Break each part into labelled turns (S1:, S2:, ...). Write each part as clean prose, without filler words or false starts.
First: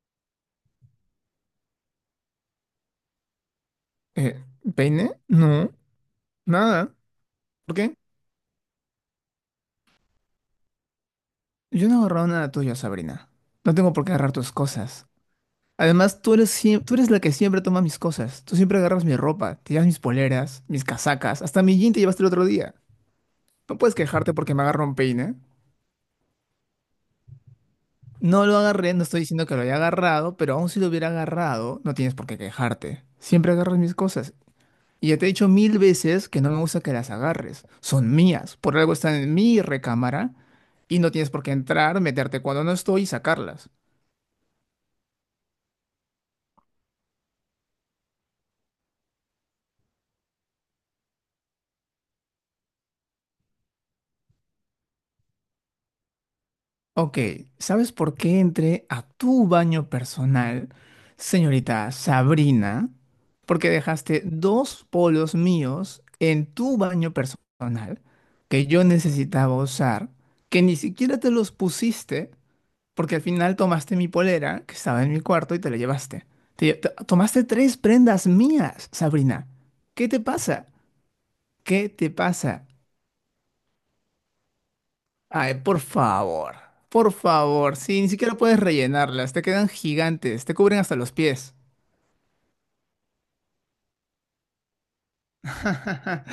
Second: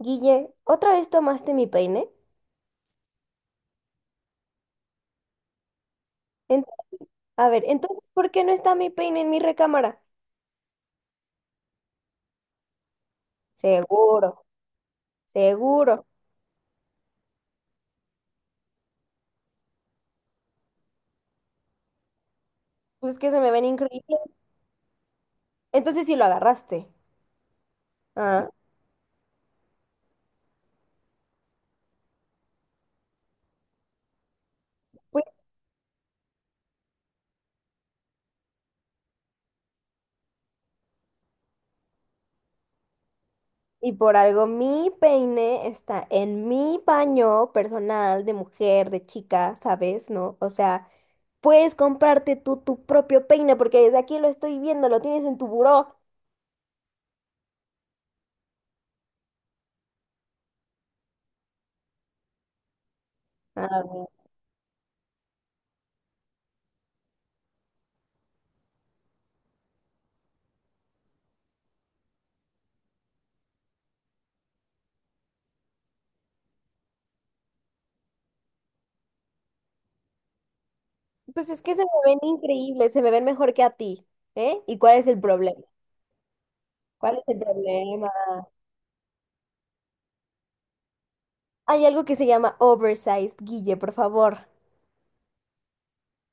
S1: Guille, ¿otra vez tomaste mi peine?
S2: Eh, ¿Peine? No,
S1: En-
S2: nada.
S1: a ver,
S2: ¿Por qué?
S1: entonces, ¿por qué no está mi peine en mi recámara?
S2: Yo no he agarrado nada tuyo, Sabrina. No tengo por qué agarrar
S1: Seguro,
S2: tus cosas.
S1: seguro.
S2: Además, tú eres la que siempre toma mis cosas. Tú siempre agarras mi ropa, te llevas mis poleras, mis casacas, hasta mi jean te llevaste el otro día.
S1: Pues es que se me ven
S2: No puedes
S1: increíbles.
S2: quejarte porque me agarró un peine.
S1: Entonces sí lo agarraste.
S2: No
S1: Ah,
S2: lo agarré, no estoy diciendo que lo haya agarrado, pero aun si lo hubiera agarrado, no tienes por qué quejarte. Siempre agarras mis cosas. Y ya
S1: pues,
S2: te he dicho mil veces que no me gusta que las agarres. Son mías. Por algo están en mi recámara y no tienes por qué entrar, meterte cuando no estoy y sacarlas.
S1: y por algo mi peine está en mi baño personal de mujer, de chica, ¿sabes? ¿No? O sea, puedes comprarte tú tu propio peine porque desde aquí lo estoy viendo, lo tienes en tu buró.
S2: Ok, ¿sabes por qué entré a tu baño personal, señorita Sabrina? Porque
S1: Ah,
S2: dejaste dos polos míos en tu baño personal que yo necesitaba usar, que ni siquiera te los pusiste. Porque al final tomaste mi polera, que estaba en mi cuarto, y te la llevaste. Tomaste tres prendas mías, Sabrina. ¿Qué te pasa?
S1: pues es que se
S2: ¿Qué
S1: me
S2: te
S1: ven
S2: pasa?
S1: increíbles, se me ven mejor que a ti, ¿eh? ¿Y cuál es el
S2: Ay,
S1: problema?
S2: por favor. Por
S1: ¿Cuál es el
S2: favor. Sí,
S1: problema?
S2: ni siquiera puedes rellenarlas. Te quedan gigantes. Te cubren hasta los pies.
S1: Hay algo que se llama oversized, Guille, por favor.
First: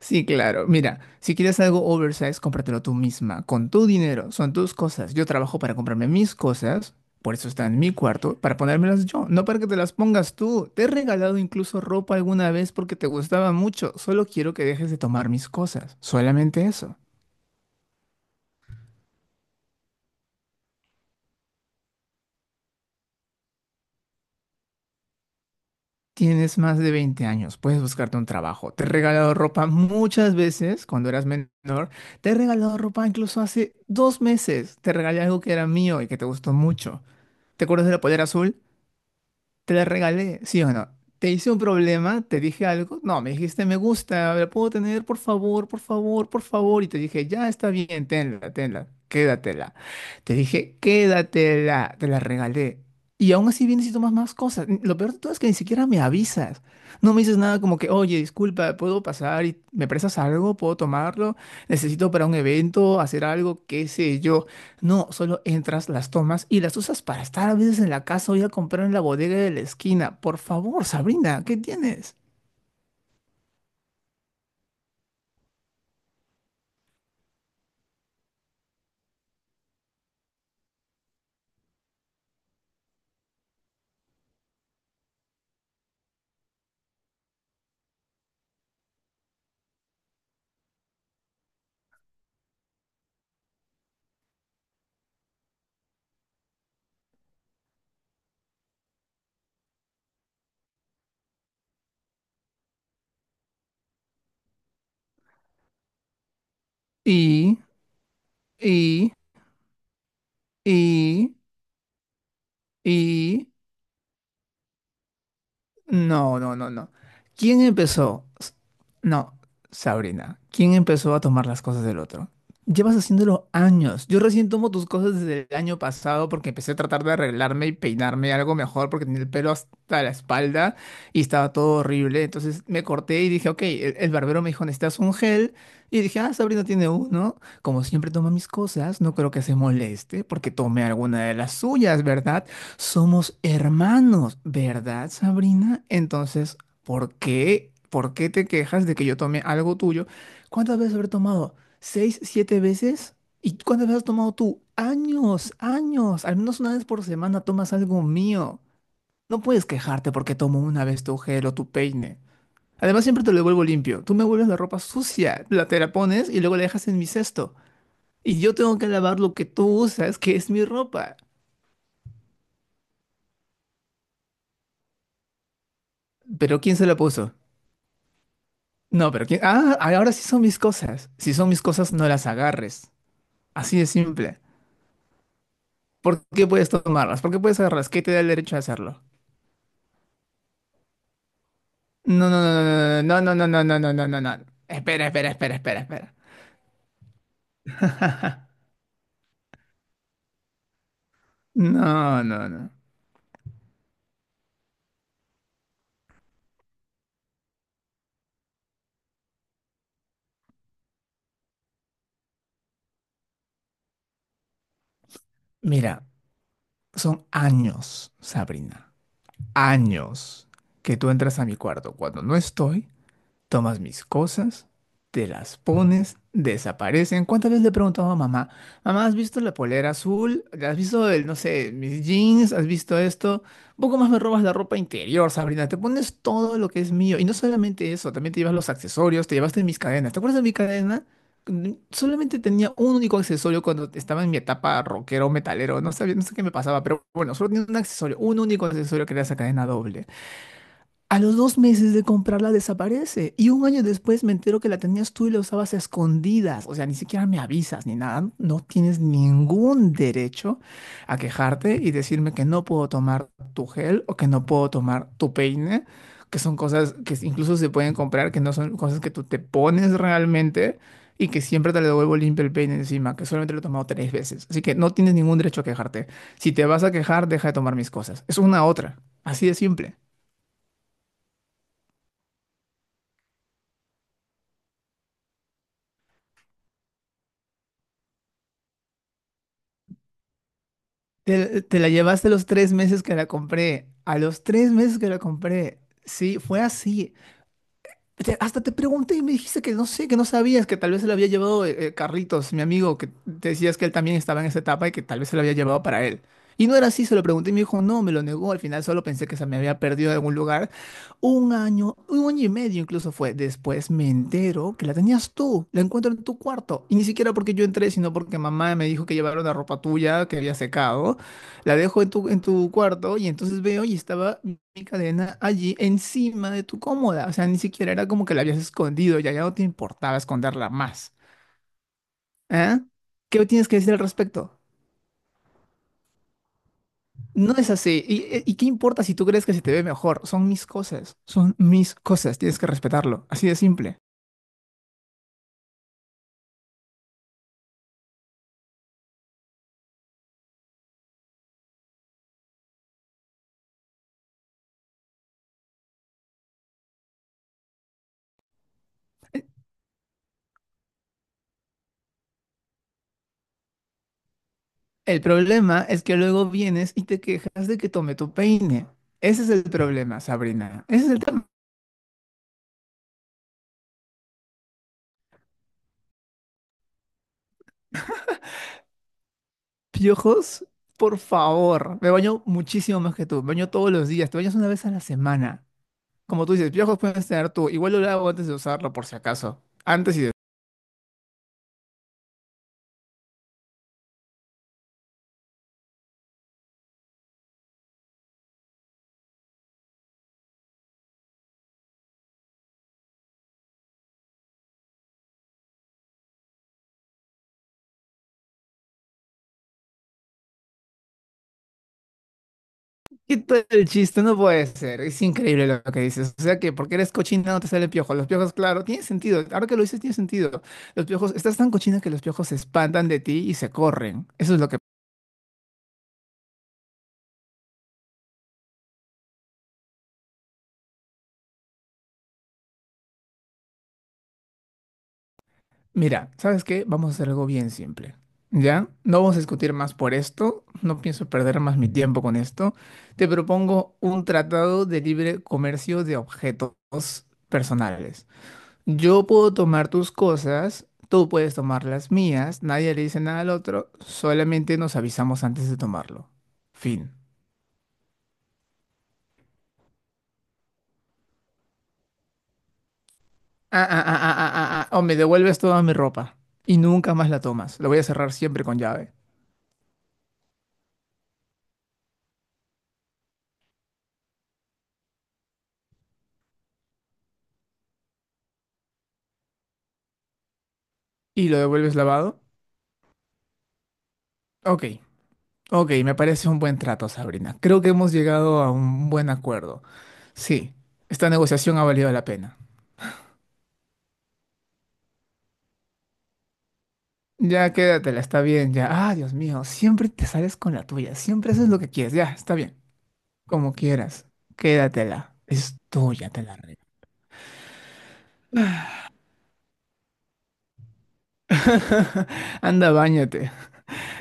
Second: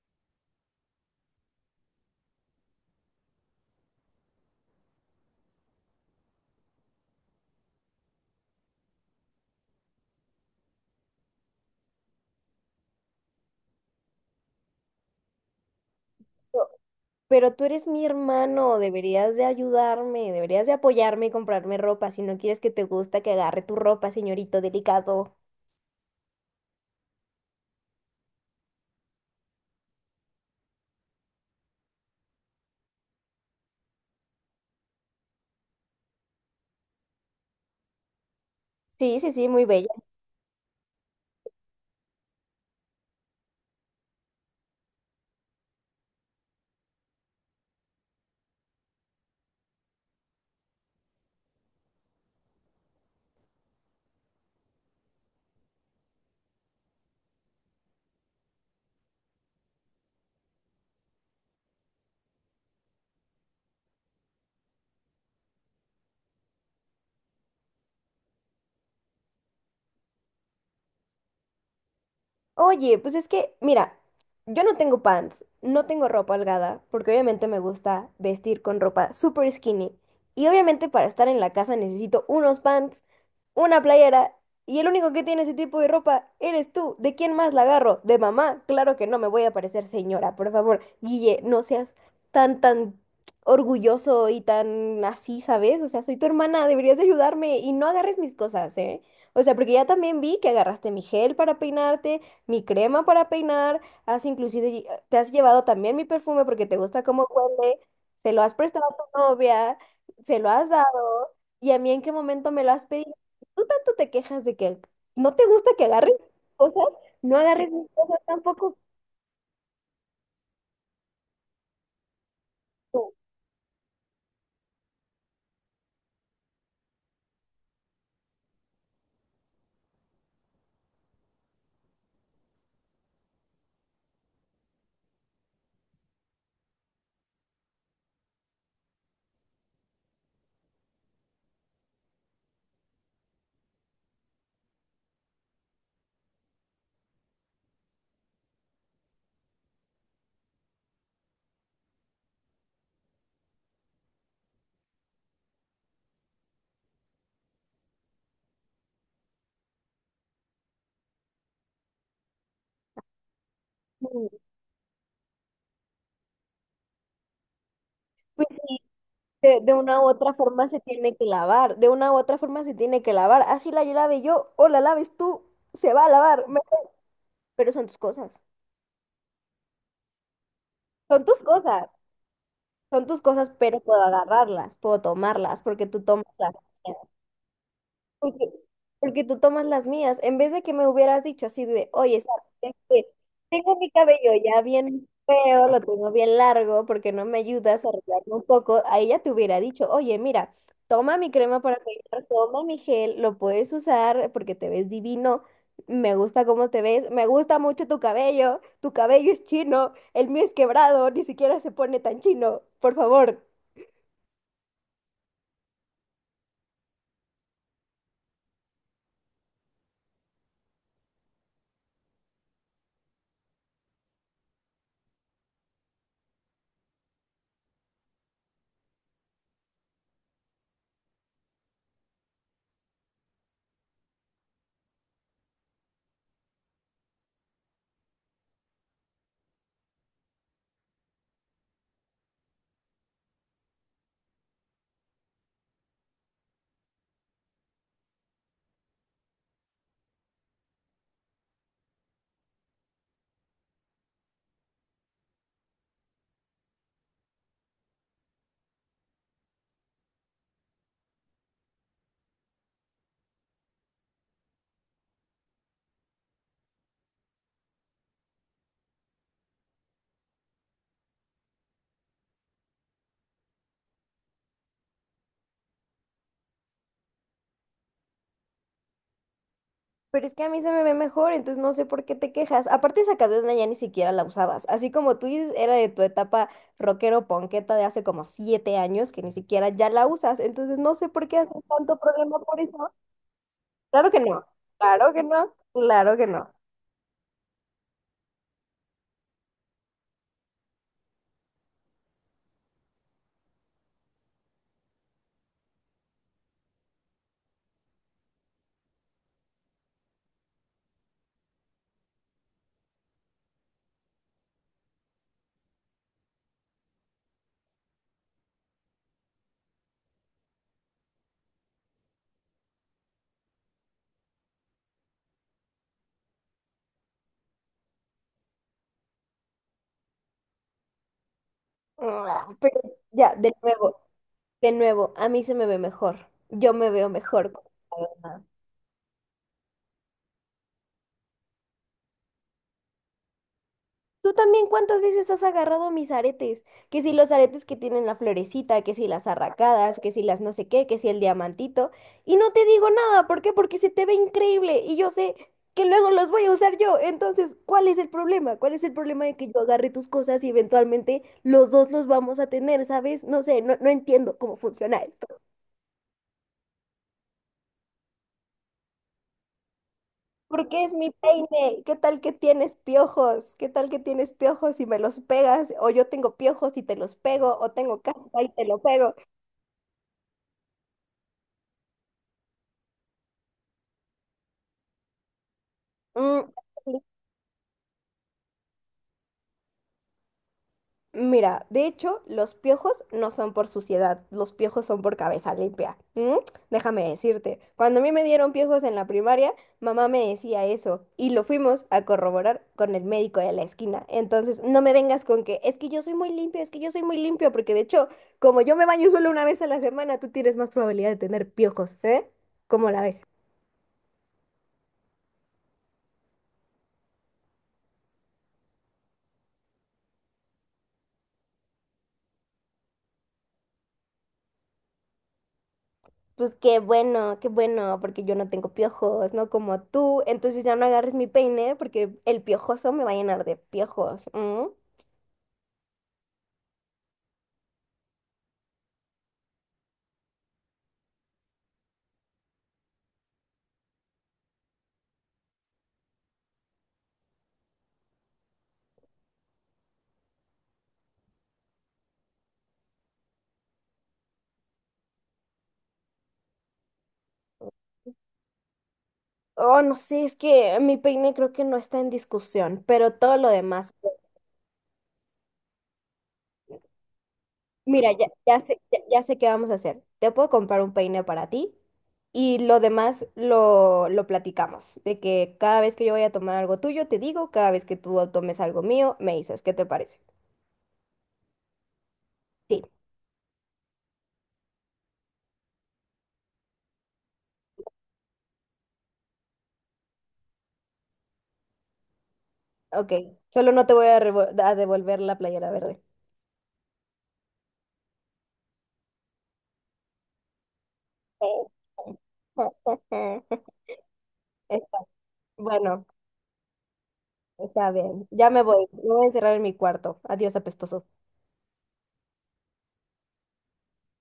S2: Sí, claro. Mira, si quieres algo oversize, cómpratelo tú misma, con tu dinero. Son tus cosas. Yo trabajo para comprarme mis cosas, por eso está en mi cuarto, para ponérmelas yo, no para que te las pongas tú. Te he regalado incluso ropa alguna vez porque te gustaba mucho. Solo quiero que dejes de tomar mis cosas. Solamente
S1: Pero
S2: eso.
S1: pero tú eres mi hermano, deberías de ayudarme, deberías de apoyarme y comprarme ropa si no quieres que te gusta que agarre tu ropa, señorito delicado.
S2: Tienes más de 20 años, puedes buscarte un trabajo. Te he regalado ropa muchas veces cuando eras menor. Te he regalado ropa incluso hace dos meses. Te regalé algo que era mío y que te gustó mucho. ¿Te acuerdas de la polera azul?
S1: Sí, sí, sí, muy
S2: Te la
S1: bella.
S2: regalé, ¿sí o no? Te hice un problema, te dije algo. No, me dijiste me gusta, la puedo tener, por favor, por favor, por favor. Y te dije, ya está bien, tenla, tenla, quédatela. Te dije, quédatela, te la regalé. Y aún así vienes y tomas más cosas. Lo peor de todo es que ni siquiera me avisas. No me dices nada como que, oye, disculpa, ¿puedo pasar y me prestas algo? ¿Puedo tomarlo? Necesito para un evento, hacer algo, qué sé yo. No, solo entras, las tomas y las usas para estar a veces en la casa o ir a comprar en la bodega de la esquina. Por favor, Sabrina, ¿qué tienes?
S1: Oye, pues es que, mira, yo no tengo pants, no tengo ropa holgada, porque obviamente me gusta vestir con ropa super skinny. Y obviamente para estar en la casa necesito unos pants, una playera, y el único que tiene ese tipo de ropa eres tú. ¿De quién más la agarro? ¿De mamá? Claro que no, me voy a parecer señora, por favor. Guille, no seas tan, tan orgulloso y tan así, ¿sabes? O sea, soy tu hermana, deberías de ayudarme y no agarres mis cosas, ¿eh? O sea, porque ya también vi que agarraste mi gel para peinarte, mi crema para peinar, has inclusive, te has llevado también mi perfume porque te gusta cómo
S2: Y,
S1: huele, se lo has prestado a
S2: y,
S1: tu novia, se lo has dado,
S2: y,
S1: y a mí en qué momento me lo has pedido.
S2: y,
S1: Tú tanto te quejas de que no te gusta que agarres
S2: No, no, no, no.
S1: cosas, no
S2: ¿Quién
S1: agarres mis cosas
S2: empezó?
S1: tampoco
S2: No, Sabrina. ¿Quién empezó a tomar las cosas del otro? Llevas
S1: tú.
S2: haciéndolo años. Yo recién tomo tus cosas desde el año pasado porque empecé a tratar de arreglarme y peinarme algo mejor porque tenía el pelo hasta la espalda y estaba todo horrible. Entonces me corté y dije, ok, el barbero me dijo, necesitas un gel. Y dije, ah, Sabrina tiene uno. Como siempre toma mis cosas, no creo que se moleste porque tome alguna de las suyas, ¿verdad? Somos hermanos, ¿verdad, Sabrina? Entonces, ¿por qué? ¿Por qué te quejas de que yo tomé algo tuyo? ¿Cuántas veces habré tomado? ¿Seis, siete veces? ¿Y cuántas veces has tomado tú? Años, años. Al menos una vez por semana tomas algo mío. No puedes quejarte porque tomo una vez tu gel o tu peine. Además, siempre te lo devuelvo limpio. Tú me
S1: Mm,
S2: vuelves la ropa sucia, la te la pones y luego la dejas en mi cesto. Y
S1: pues,
S2: yo tengo que lavar lo que
S1: De,
S2: tú
S1: de una u
S2: usas,
S1: otra
S2: que es mi
S1: forma se tiene
S2: ropa.
S1: que lavar, de una u otra forma se tiene que lavar, así la lave yo o la laves tú, se va a lavar,
S2: ¿Pero quién se la puso?
S1: pero son tus cosas,
S2: No, pero ¿quién? Ah, ahora sí son mis cosas.
S1: son
S2: Si
S1: tus
S2: son mis
S1: cosas.
S2: cosas, no las agarres.
S1: Son tus cosas, pero
S2: Así de
S1: puedo
S2: simple.
S1: agarrarlas, puedo tomarlas, porque tú
S2: ¿Por
S1: tomas
S2: qué
S1: las
S2: puedes
S1: mías.
S2: tomarlas? ¿Por qué puedes agarrarlas? ¿Qué te da el
S1: Porque,
S2: derecho de hacerlo?
S1: porque tú tomas las mías. En vez de que me hubieras dicho así de, oye,
S2: No, no,
S1: Sara, es,
S2: no, no, no, no,
S1: tengo
S2: no, no,
S1: mi
S2: no, no, no, no, no,
S1: cabello
S2: no, no.
S1: ya
S2: Espera,
S1: bien
S2: espera, espera,
S1: feo, lo
S2: espera,
S1: tengo
S2: espera.
S1: bien largo, porque no me ayudas a arreglarme un poco, ahí ya te hubiera dicho, oye, mira, toma mi crema para
S2: No,
S1: peinar,
S2: no,
S1: toma
S2: no.
S1: mi gel, lo puedes usar porque te ves divino. Me gusta cómo te ves, me gusta mucho tu cabello es chino, el mío es quebrado, ni siquiera se pone tan chino, por favor.
S2: Mira, son años, Sabrina. Años que tú entras a mi cuarto cuando no estoy. Tomas mis cosas, te las pones, desaparecen. ¿Cuántas veces le he preguntado a mamá, mamá, ¿has visto la polera azul? ¿Has visto el, no sé, mis jeans? ¿Has visto esto? Un poco más me robas la ropa interior, Sabrina. Te pones todo lo que es mío. Y no solamente eso, también te llevas los accesorios, te llevaste mis cadenas. ¿Te acuerdas de mi cadena? Mm. Solamente tenía un único accesorio cuando estaba en mi etapa rockero, metalero, no sabía, no sé qué me pasaba, pero bueno, solo tenía un accesorio, un único accesorio que era esa cadena doble. A los dos meses de comprarla desaparece. Y un año después me entero que la tenías tú y la usabas a escondidas. O sea, ni siquiera me avisas ni nada. No tienes ningún derecho a quejarte y decirme que no puedo tomar tu gel o que no puedo tomar tu peine, que son cosas que incluso se pueden comprar, que no son cosas que tú te pones realmente y que siempre te le devuelvo limpio el peine encima, que solamente lo he tomado tres veces. Así que no tienes ningún derecho a quejarte. Si te vas a quejar, deja de tomar mis cosas. Es una otra. Así de simple.
S1: Pero es que a mí se me ve mejor, entonces no sé por qué te quejas. Aparte, esa cadena ya ni siquiera la usabas. Así como tú dices, era de tu etapa rockero ponqueta de hace como siete años que ni siquiera ya la usas. Entonces no sé por qué haces
S2: Te la
S1: tanto
S2: llevaste
S1: problema
S2: los
S1: por
S2: tres
S1: eso.
S2: meses que la compré.
S1: Claro
S2: A
S1: que
S2: los
S1: no,
S2: tres meses que
S1: claro
S2: la
S1: que no,
S2: compré.
S1: claro que
S2: Sí,
S1: no.
S2: fue así. Hasta te pregunté y me dijiste que no sé, que no sabías, que tal vez se la había llevado Carlitos, mi amigo, que te decías que él también estaba en esa etapa y que tal vez se la había llevado para él. Y no era así, se lo pregunté y me dijo, no, me lo negó. Al final solo pensé que se me había perdido en algún lugar. Un año y medio incluso fue. Después me entero que la tenías tú, la encuentro en tu cuarto. Y ni siquiera porque yo entré, sino porque mamá me dijo que llevaron la ropa tuya que había secado. La dejo en tu cuarto y entonces veo y estaba mi cadena allí encima de tu cómoda. O sea, ni siquiera era como que la habías escondido, ya, ya no te importaba esconderla más.
S1: Ah, pero
S2: ¿Ah?
S1: ya,
S2: ¿Qué tienes que decir al respecto?
S1: de nuevo, a mí se me ve mejor. Yo me veo mejor.
S2: No es así. Y qué importa si tú crees que se te ve mejor? Son mis cosas, tienes que respetarlo. Así de simple.
S1: Tú también, ¿cuántas veces has agarrado mis aretes? Que si los aretes que tienen la florecita, que si las arracadas, que si las no sé qué, que si el diamantito. Y no te digo nada, ¿por qué? Porque se te ve increíble y yo sé que luego los voy a usar yo. Entonces, ¿cuál es el problema? ¿Cuál es el problema de que yo agarre tus cosas y eventualmente los dos los vamos a tener, ¿sabes? No sé, no, no entiendo cómo funciona
S2: El
S1: esto.
S2: problema es que luego vienes y te quejas de que tome tu peine. Ese es el problema,
S1: Porque
S2: Sabrina.
S1: es
S2: Ese
S1: mi
S2: es el tema.
S1: peine. ¿Qué tal que tienes piojos? ¿Qué tal que tienes piojos y me los pegas? O yo tengo piojos y te los pego, o tengo caspa y te lo pego.
S2: Piojos, por favor. Me baño muchísimo más que tú. Me baño todos los días. Te bañas una vez a la semana. Como
S1: Mm.
S2: tú dices, piojos puedes tener tú. Igual lo lavo antes de usarlo, por si acaso. Antes y después.
S1: Mira, de hecho, los piojos no son por suciedad, los piojos son por cabeza limpia. ¿Mm? Déjame decirte, cuando a mí me dieron piojos en la primaria, mamá me decía eso y lo fuimos a corroborar con el médico de la esquina. Entonces, no me vengas con que es que yo soy muy limpio, es que yo soy muy limpio, porque de hecho, como yo me baño solo una vez a la semana, tú tienes más probabilidad de tener piojos, ¿eh? ¿Cómo la ves?
S2: Quita el chiste, no puede ser. Es increíble lo que dices. O sea que porque eres cochina no te sale piojo. Los piojos, claro, tiene sentido. Ahora que lo dices, tiene sentido. Los piojos, estás tan cochina que los piojos se espantan de ti y se corren. Eso es lo que.
S1: Pues qué bueno, porque yo no tengo piojos, no como tú. Entonces ya no agarres mi peine porque el piojoso me va a llenar de piojos. ¿M?
S2: Mira, ¿sabes qué? Vamos a hacer algo bien simple. ¿Ya? No vamos a discutir más por esto. No pienso perder más mi tiempo con esto. Te propongo un tratado de libre comercio de objetos personales. Yo puedo tomar tus cosas, tú puedes tomar las mías, nadie le dice nada al otro, solamente nos avisamos antes de tomarlo. Fin.
S1: Oh, no sé, es que mi peine creo que no está en discusión, pero todo lo
S2: Ah,
S1: demás.
S2: ah,
S1: Pues,
S2: ah, ah, ah, ah, ah, o me devuelves toda mi ropa y nunca más la tomas. Lo voy a
S1: mira,
S2: cerrar siempre con
S1: ya,
S2: llave.
S1: ya sé qué vamos a hacer. Te puedo comprar un peine para ti y lo demás lo platicamos. De que cada vez que yo vaya a tomar algo tuyo, te digo, cada vez que tú tomes algo mío, me dices, ¿qué te parece?
S2: ¿Y lo devuelves lavado?
S1: Sí,
S2: Ok. Ok, me parece un buen trato, Sabrina. Creo que hemos llegado a un buen acuerdo. Sí, esta negociación ha valido la pena.
S1: ok. Solo no te voy a devolver la playera verde.
S2: Ya quédatela, está bien, ya. Ah, Dios mío, siempre te sales con la tuya, siempre haces lo que quieres, ya, está bien. Como quieras,
S1: Está-
S2: quédatela. Es
S1: Bueno,
S2: tuya, te la
S1: está bien. Ya me voy.
S2: regalo.
S1: Me voy a encerrar en mi cuarto. Adiós, apestoso.
S2: Anda, báñate.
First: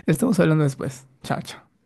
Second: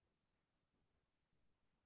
S2: Estamos hablando después. Chao, chao.